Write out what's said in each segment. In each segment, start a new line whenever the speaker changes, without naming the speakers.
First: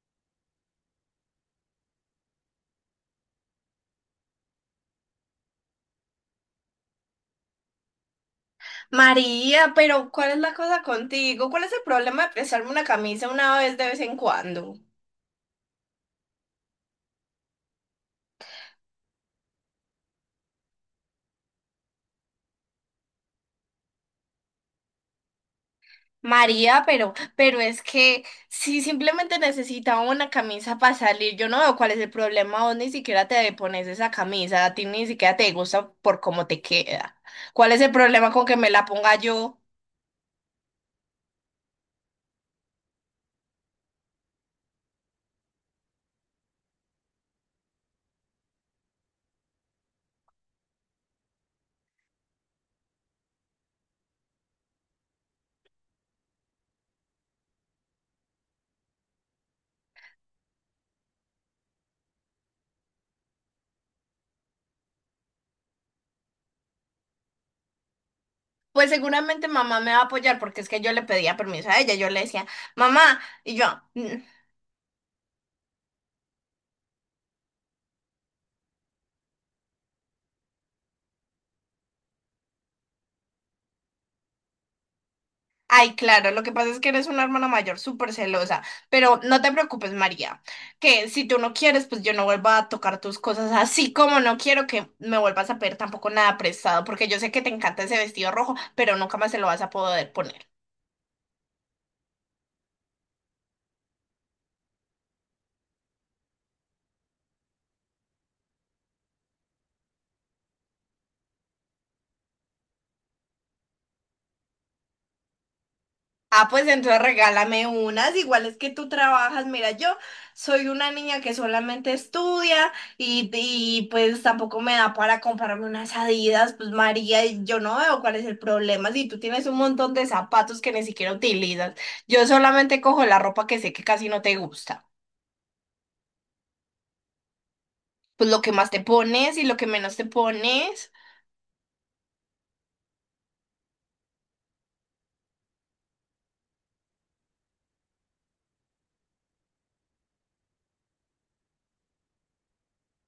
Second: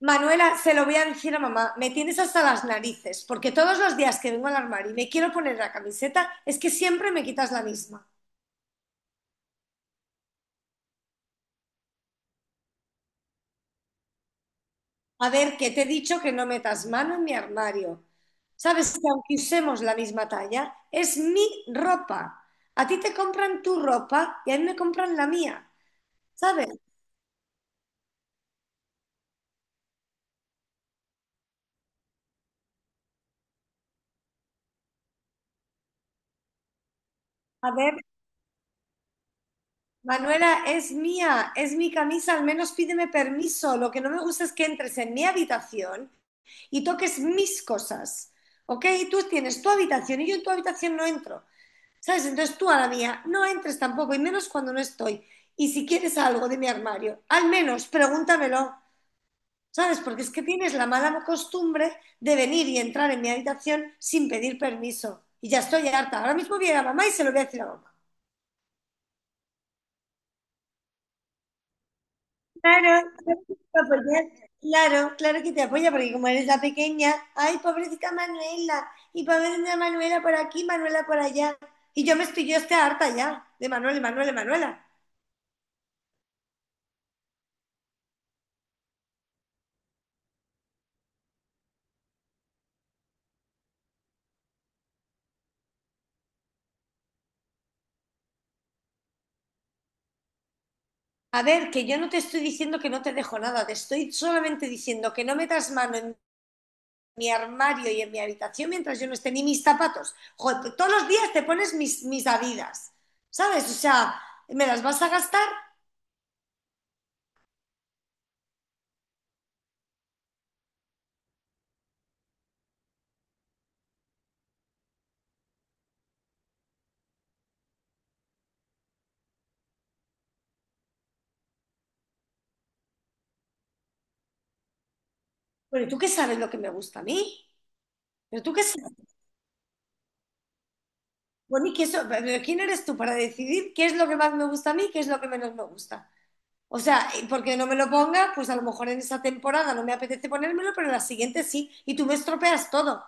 Manuela, se lo voy a decir a mamá, me tienes hasta las narices, porque todos los días que vengo al armario y me quiero poner la camiseta, es que siempre me quitas la misma.
María, pero ¿cuál es la cosa contigo? ¿Cuál es el problema de prestarme una camisa una vez de vez en cuando?
A ver, que te he dicho que no metas mano en mi armario. Sabes que aunque usemos la misma talla, es mi ropa. A ti te compran tu ropa y a mí me compran la mía, ¿sabes?
María, pero es que si simplemente necesitaba una camisa para salir, yo no veo cuál es el problema. Vos ni siquiera te pones esa camisa, a ti ni siquiera te gusta por cómo te queda.
A
¿Cuál es el
ver,
problema con que me la ponga yo?
Manuela, es mía, es mi camisa, al menos pídeme permiso. Lo que no me gusta es que entres en mi habitación y toques mis cosas, ¿ok? Y tú tienes tu habitación y yo en tu habitación no entro, ¿sabes? Entonces tú a la mía no entres tampoco, y menos cuando no estoy. Y si quieres algo de mi armario, al menos pregúntamelo, ¿sabes? Porque es que tienes la mala costumbre de venir y entrar en mi habitación sin pedir permiso. Y ya estoy harta. Ahora mismo viene a ir a mamá y se lo voy a decir a mamá.
Pues seguramente mamá me va a apoyar porque es que yo le pedía permiso a ella, yo le decía,
Claro,
mamá,
claro que
y yo.
te apoya, claro, claro que te apoya, porque como eres la pequeña, ay, pobrecita Manuela, y pobrecita Manuela por aquí, Manuela por allá. Y yo estoy harta ya de Manuela, y Manuela, y Manuela.
Ay, claro, lo que pasa es que eres una hermana mayor súper celosa, pero no te preocupes, María, que si tú no quieres, pues yo no vuelvo a tocar tus cosas, así como no quiero que me vuelvas a pedir tampoco nada prestado, porque yo sé que te encanta ese vestido rojo, pero nunca más se lo vas a poder poner.
A ver, que yo no te estoy diciendo que no te dejo nada, te estoy solamente diciendo que no metas mano en mi armario y en mi habitación mientras yo no esté ni mis zapatos. Joder, tú todos los días te pones mis Adidas, ¿sabes? O sea, ¿me las vas a gastar?
Ah, pues entonces regálame unas, igual es que tú trabajas. Mira, yo soy una niña que solamente estudia pues tampoco me da para comprarme unas Adidas. Pues María, y yo no veo cuál es el problema. Si tú tienes un montón de zapatos que ni siquiera utilizas, yo solamente cojo la ropa que sé que casi no te gusta.
Pero tú qué sabes lo que me gusta a mí,
Pues lo
pero
que
tú qué
más te
sabes.
pones y lo que menos te pones.
Bueno, pero ¿quién eres tú para decidir qué es lo que más me gusta a mí y qué es lo que menos me gusta? O sea, y porque no me lo ponga, pues a lo mejor en esa temporada no me apetece ponérmelo, pero en la siguiente sí. Y tú me estropeas todo.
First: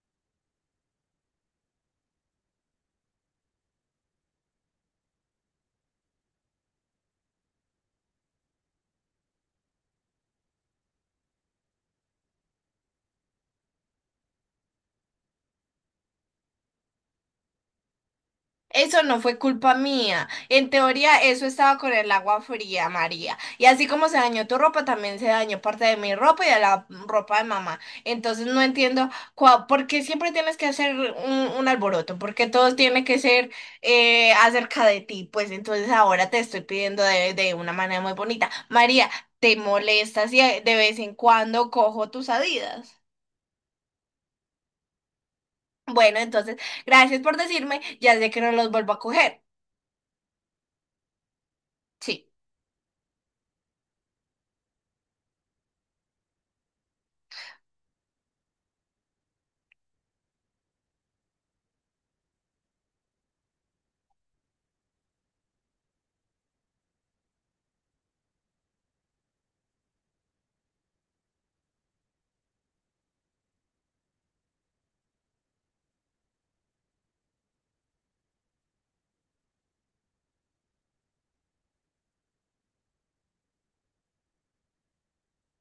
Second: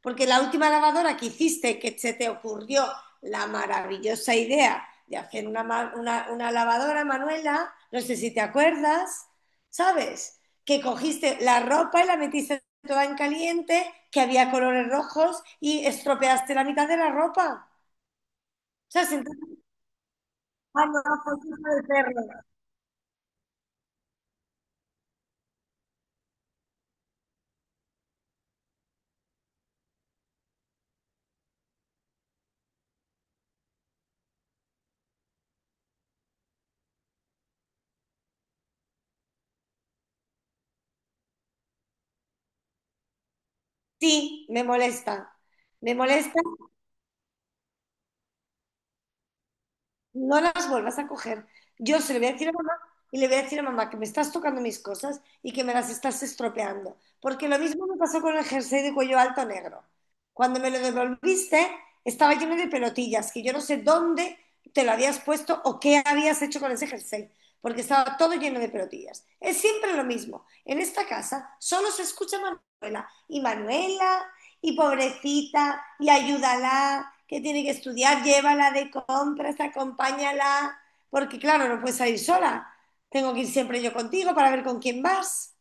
Porque la última lavadora que hiciste, que se te ocurrió la maravillosa idea de hacer una lavadora, Manuela, no sé si te acuerdas, ¿sabes? Que cogiste la ropa y la metiste toda en caliente, que había colores rojos y estropeaste la mitad de la ropa.
Eso
sea,
no
sentir,
fue culpa mía. En
ah, no,
teoría,
fue
eso
culpa
estaba
del
con el
perro.
agua fría, María. Y así como se dañó tu ropa, también se dañó parte de mi ropa y de la ropa de mamá. Entonces no entiendo por qué siempre tienes que hacer un alboroto, porque todo tiene que ser acerca de ti. Pues entonces ahora te estoy pidiendo de una manera muy bonita. María, ¿te molestas si de vez en cuando cojo tus Adidas?
Sí, me molesta. Me
Bueno,
molesta,
entonces, gracias por decirme. Ya sé que no los vuelvo a coger.
no las vuelvas a coger. Yo se lo
Sí.
voy a decir a mamá y le voy a decir a mamá que me estás tocando mis cosas y que me las estás estropeando. Porque lo mismo me pasó con el jersey de cuello alto negro. Cuando me lo devolviste, estaba lleno de pelotillas, que yo no sé dónde te lo habías puesto o qué habías hecho con ese jersey, porque estaba todo lleno de pelotillas. Es siempre lo mismo. En esta casa solo se escucha Manuela y Manuela y pobrecita, y ayúdala, que tiene que estudiar, llévala de compras, acompáñala, porque claro, no puedes salir sola. Tengo que ir siempre yo contigo para ver con quién vas,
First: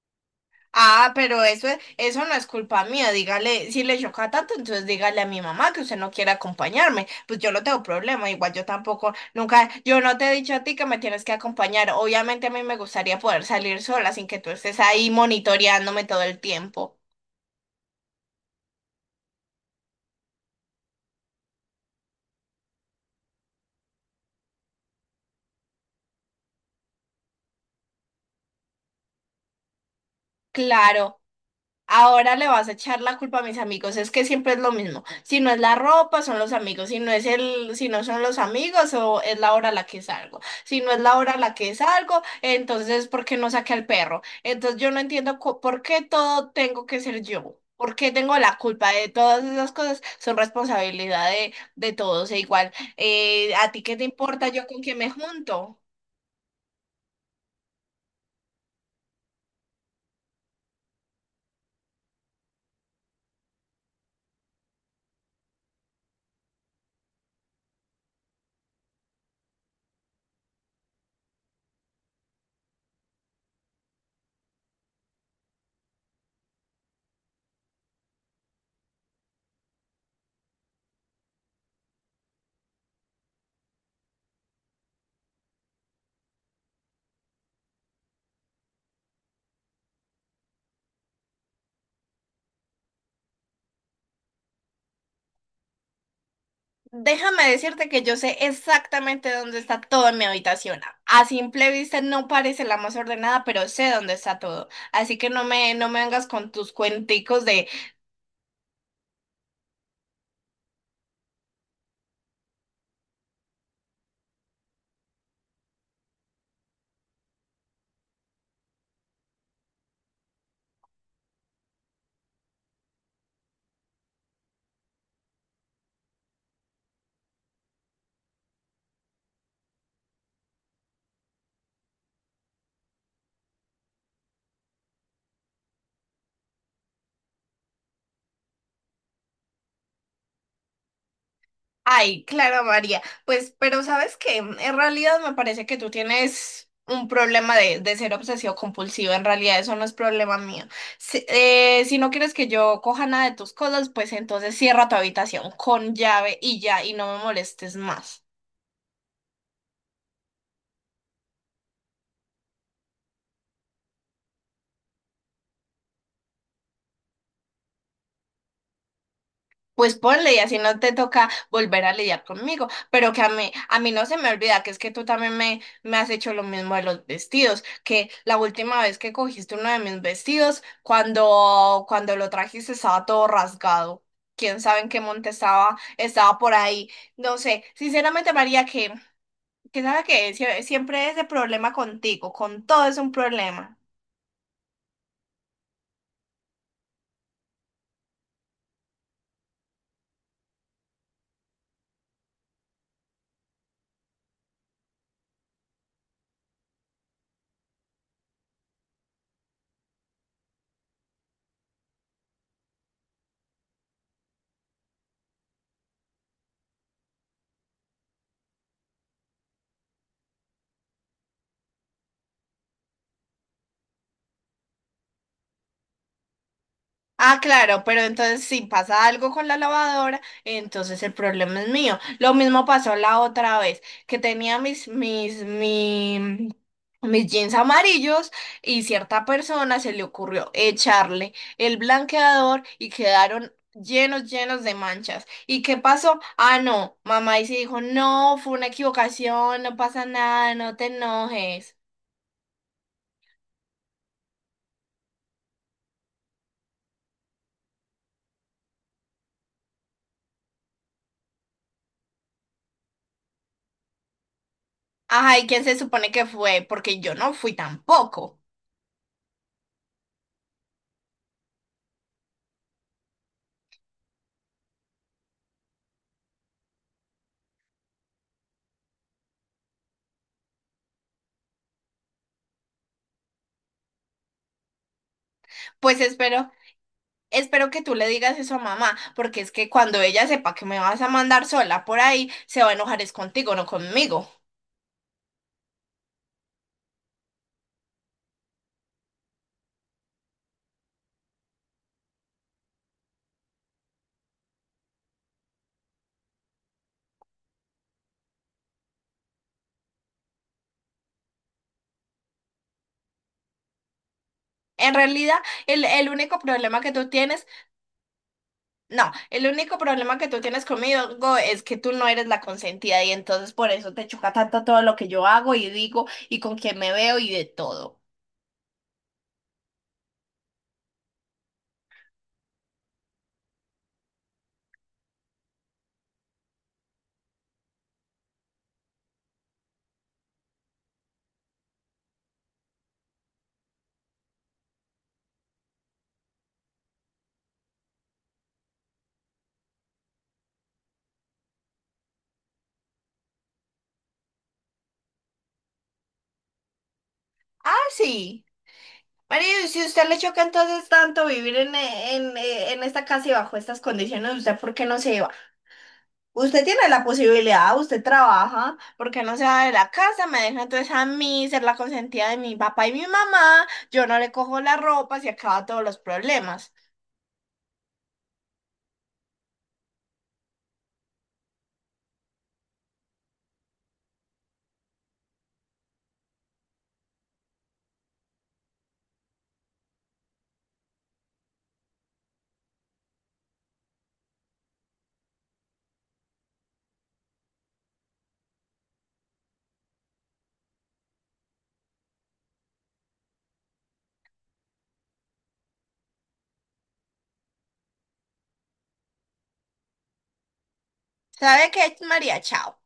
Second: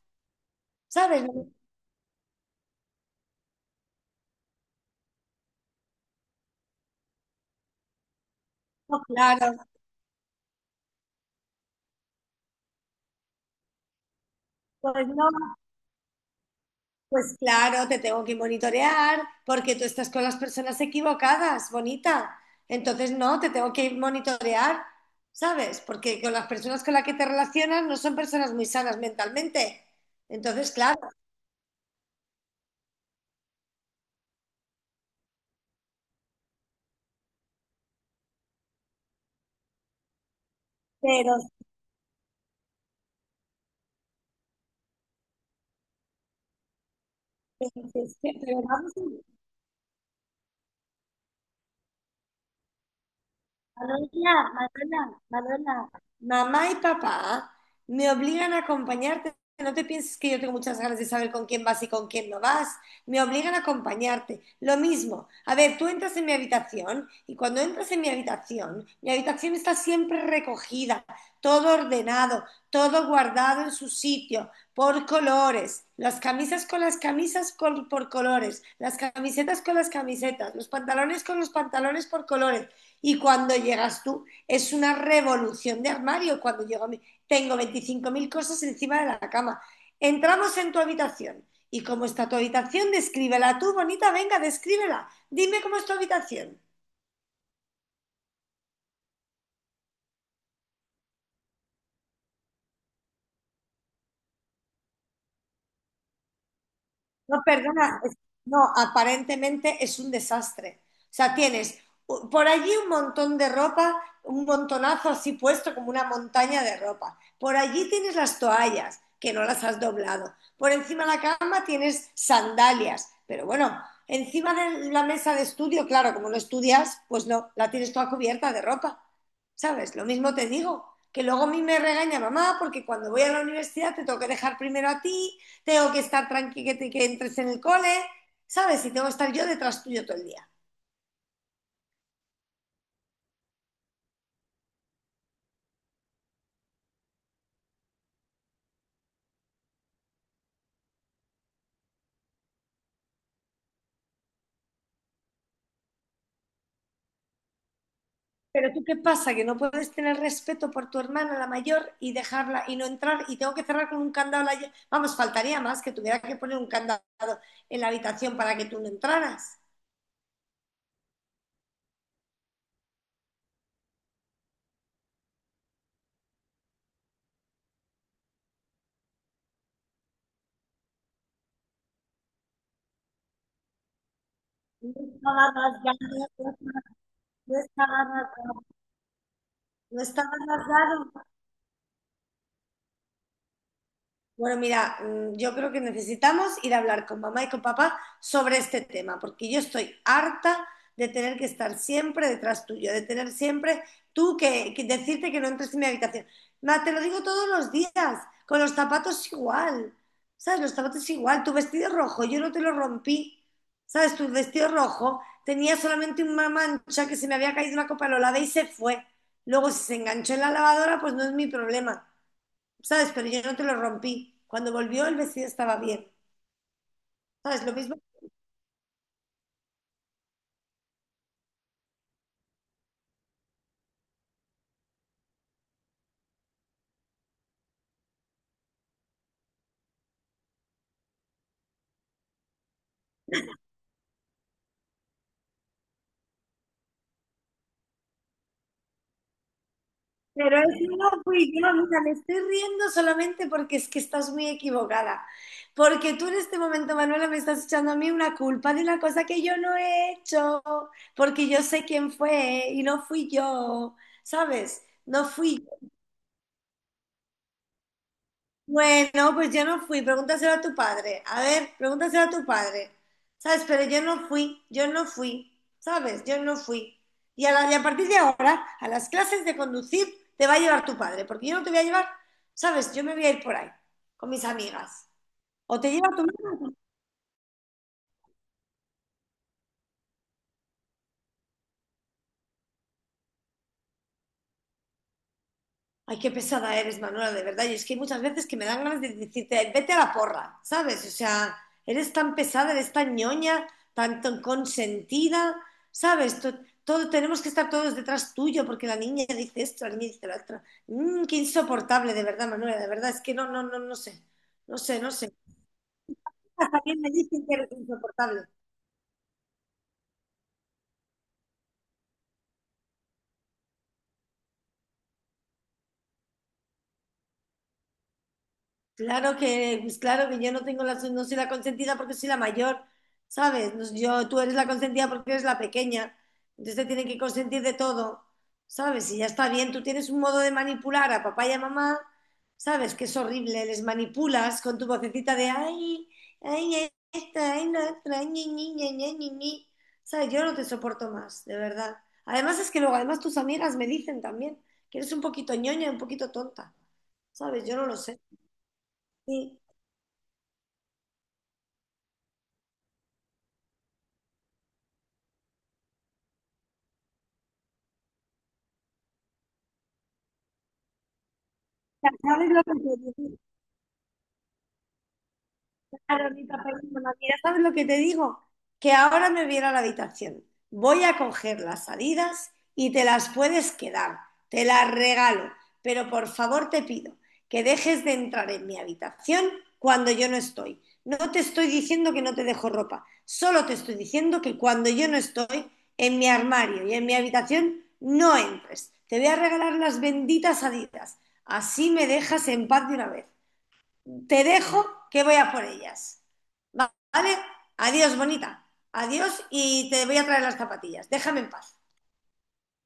Ah,
¿sabes?
pero eso, eso no es culpa mía. Dígale, si le choca tanto, entonces dígale a mi mamá que usted no quiere acompañarme. Pues yo no tengo problema, igual yo
No,
tampoco,
claro,
nunca, yo no te he dicho a ti que me tienes que acompañar. Obviamente a mí me gustaría poder salir sola sin que tú estés
pues
ahí
no,
monitoreándome todo el tiempo.
pues claro, te tengo que monitorear porque tú estás con las personas equivocadas, bonita. Entonces no, te tengo que monitorear, ¿sabes? Porque con las personas con las que te relacionas no son personas muy sanas mentalmente. Entonces, claro,
Claro. Ahora le vas a echar la culpa a mis amigos, es que siempre es lo mismo. Si no es la ropa, son los amigos. Si no es si no son los amigos, o es la hora a la que salgo. Si no es la hora
pero
a la que salgo, entonces ¿por qué no saqué al perro? Entonces yo no entiendo por qué todo tengo que ser yo. ¿Por qué
Entonces, que
tengo
te
la culpa
veamos.
de todas esas cosas? Son responsabilidad de todos. E igual, ¿a ti qué te importa
Manuela,
yo con quién me
Manuela,
junto?
Manuela, mamá y papá me obligan a acompañarte. No te pienses que yo tengo muchas ganas de saber con quién vas y con quién no vas. Me obligan a acompañarte. Lo mismo. A ver, tú entras en mi habitación y cuando entras en mi habitación está siempre recogida, todo ordenado, todo guardado en su sitio, por colores. Las camisas con las camisas por colores, las camisetas con las camisetas, los pantalones con los pantalones por colores. Y cuando llegas tú, es una revolución de armario. Cuando llego a mí, tengo 25.000 cosas encima de la cama. Entramos en tu habitación. ¿Y cómo está tu habitación? Descríbela tú, bonita, venga, descríbela. Dime cómo es tu habitación.
Déjame decirte que yo sé exactamente dónde está todo en mi habitación. A simple vista no parece la más ordenada, pero sé dónde está todo. Así que no me vengas con tus
No,
cuenticos de,
perdona, no, aparentemente es un desastre. O sea, tienes por allí un montón de ropa, un montonazo así puesto como una montaña de ropa. Por allí tienes las toallas, que no las has doblado. Por encima de la cama tienes sandalias. Pero bueno, encima de la mesa de estudio, claro, como no estudias, pues no, la tienes toda cubierta de ropa. ¿Sabes? Lo mismo te digo, que luego a mí me regaña mamá porque cuando voy a la universidad te tengo que dejar primero a ti. Tengo que estar tranquila, entres en el cole, ¿sabes? Y tengo que estar yo detrás tuyo todo el día.
ay, Clara María. Pues, pero ¿sabes qué? En realidad me parece que tú tienes un problema de ser obsesivo compulsivo. En realidad eso no es problema mío. Si, si no quieres que yo coja nada de tus cosas, pues entonces cierra tu habitación con llave y ya, y no me molestes más.
Pero tú qué pasa, que no puedes tener respeto por tu hermana, la mayor, y dejarla y no entrar, y tengo que cerrar con un candado. Vamos, faltaría más que tuviera que poner un candado en la habitación para que tú no entraras.
Pues ponle y así no te toca volver a lidiar conmigo, pero que a mí no se me olvida que es que tú también me has hecho lo mismo de los vestidos, que la última vez que cogiste uno de mis vestidos, cuando lo trajiste estaba todo rasgado, quién sabe en
No
qué monte
estaba
estaba, estaba por
rasgado,
ahí, no
no
sé,
estaba
sinceramente María,
rasgado.
que
No
sabe
estaba
que siempre
rasgado.
es de problema contigo, con todo es un problema.
Bueno, mira, yo creo que necesitamos ir a hablar con mamá y con papá sobre este tema, porque yo estoy harta de tener que estar siempre detrás tuyo, de tener siempre tú que decirte que no entres en mi habitación. Ma, te lo digo todos los días, con los zapatos igual, ¿sabes? Los zapatos igual, tu vestido rojo, yo no te lo rompí, ¿sabes? Tu vestido rojo tenía solamente una mancha que se me había caído una copa, lo lavé y se fue. Luego, si se enganchó en la lavadora, pues no es mi problema. ¿Sabes? Pero yo no te lo rompí. Cuando volvió el vestido estaba bien,
Ah,
¿sabes? Lo
claro, pero
mismo.
entonces si pasa algo con la lavadora, entonces el problema es mío. Lo mismo pasó la otra vez, que tenía mis jeans amarillos y cierta persona se le ocurrió echarle el blanqueador y quedaron llenos, llenos de manchas. ¿Y qué pasó? Ah, no, mamá y se dijo, no, fue una equivocación, no pasa nada,
Pero es
no te
no fui yo,
enojes.
mira, me estoy riendo solamente porque es que estás muy equivocada. Porque tú en este momento, Manuela, me estás echando a mí una culpa de una cosa que yo no he hecho, porque yo sé quién fue y no fui yo, ¿sabes? No
Ajá, ¿y quién
fui
se supone que fue? Porque yo no fui tampoco.
Bueno, pues yo no fui, pregúntaselo a tu padre. A ver, pregúntaselo a tu padre. ¿Sabes? Pero yo no fui, ¿sabes? Yo no fui. Y a partir de ahora, a las clases de conducir te va a llevar tu padre, porque yo no te voy a llevar, ¿sabes? Yo me voy a ir por ahí, con mis amigas. O te
Pues
lleva tu
espero. Espero que tú le digas eso a mamá, porque es que cuando ella sepa que me vas a mandar sola por ahí, se va a enojar es contigo, no conmigo.
Ay, qué pesada eres, Manuela, de verdad. Y es que hay muchas veces que me dan ganas de decirte, "Ay, vete a la porra, ¿sabes? O sea, eres tan pesada, eres tan ñoña, tan consentida, ¿sabes? Todo, tenemos que estar todos detrás tuyo porque la niña dice esto, la niña dice lo otro. Qué insoportable, de verdad, Manuela, de verdad. Es que no, no, no, no sé. No
En
sé, no sé.
realidad, el único problema que
También
tú
me
tienes,
dicen que eres insoportable.
no, el único problema que tú tienes conmigo es que tú no eres la consentida y entonces por eso te choca tanto todo lo que yo hago y digo y con quién me veo y de todo.
Pues claro que yo no soy la consentida porque soy la mayor, ¿sabes? Tú eres la consentida porque eres la pequeña, entonces te tienen que consentir de todo, ¿sabes? Y ya está bien, tú tienes un modo de manipular a papá y a mamá, ¿sabes? Que es horrible, les manipulas con tu vocecita de ay, ay, esta, ay, la otra, ñi, ñi, ña, ña, ñi, ñi". ¿Sabes? Yo no te soporto más, de verdad. Además es que luego, además tus amigas me dicen también que eres un poquito ñoña, un poquito tonta, ¿sabes?
Ah,
Yo no lo sé.
sí. María,
Sí.
y si a usted le choca entonces tanto vivir en esta casa y bajo estas condiciones, ¿usted por qué no se va? Usted tiene la posibilidad, usted trabaja, porque no se va de la casa, me deja entonces a mí ser la
Ya.
consentida de
¿Sabes
mi
lo que
papá
te
y mi
digo?
mamá, yo no le cojo la ropa, se acaba todos los
Claro, mi papá
problemas.
y mira, ¿sabes lo que te digo? Que ahora me voy a ir a la habitación. Voy a coger las salidas y te las puedes quedar. Te las regalo. Pero por favor te pido que dejes de entrar en mi habitación cuando yo no estoy. No te estoy diciendo que no te dejo ropa. Solo te estoy diciendo que cuando yo no estoy en mi armario y en mi habitación, no entres. Te voy a regalar las benditas salidas. Así me dejas en paz de una vez. Te dejo que voy a por ellas. ¿Vale? Adiós, bonita. Adiós y te voy a traer las zapatillas. Déjame en
¿Sabe
paz.
qué, María? Chao.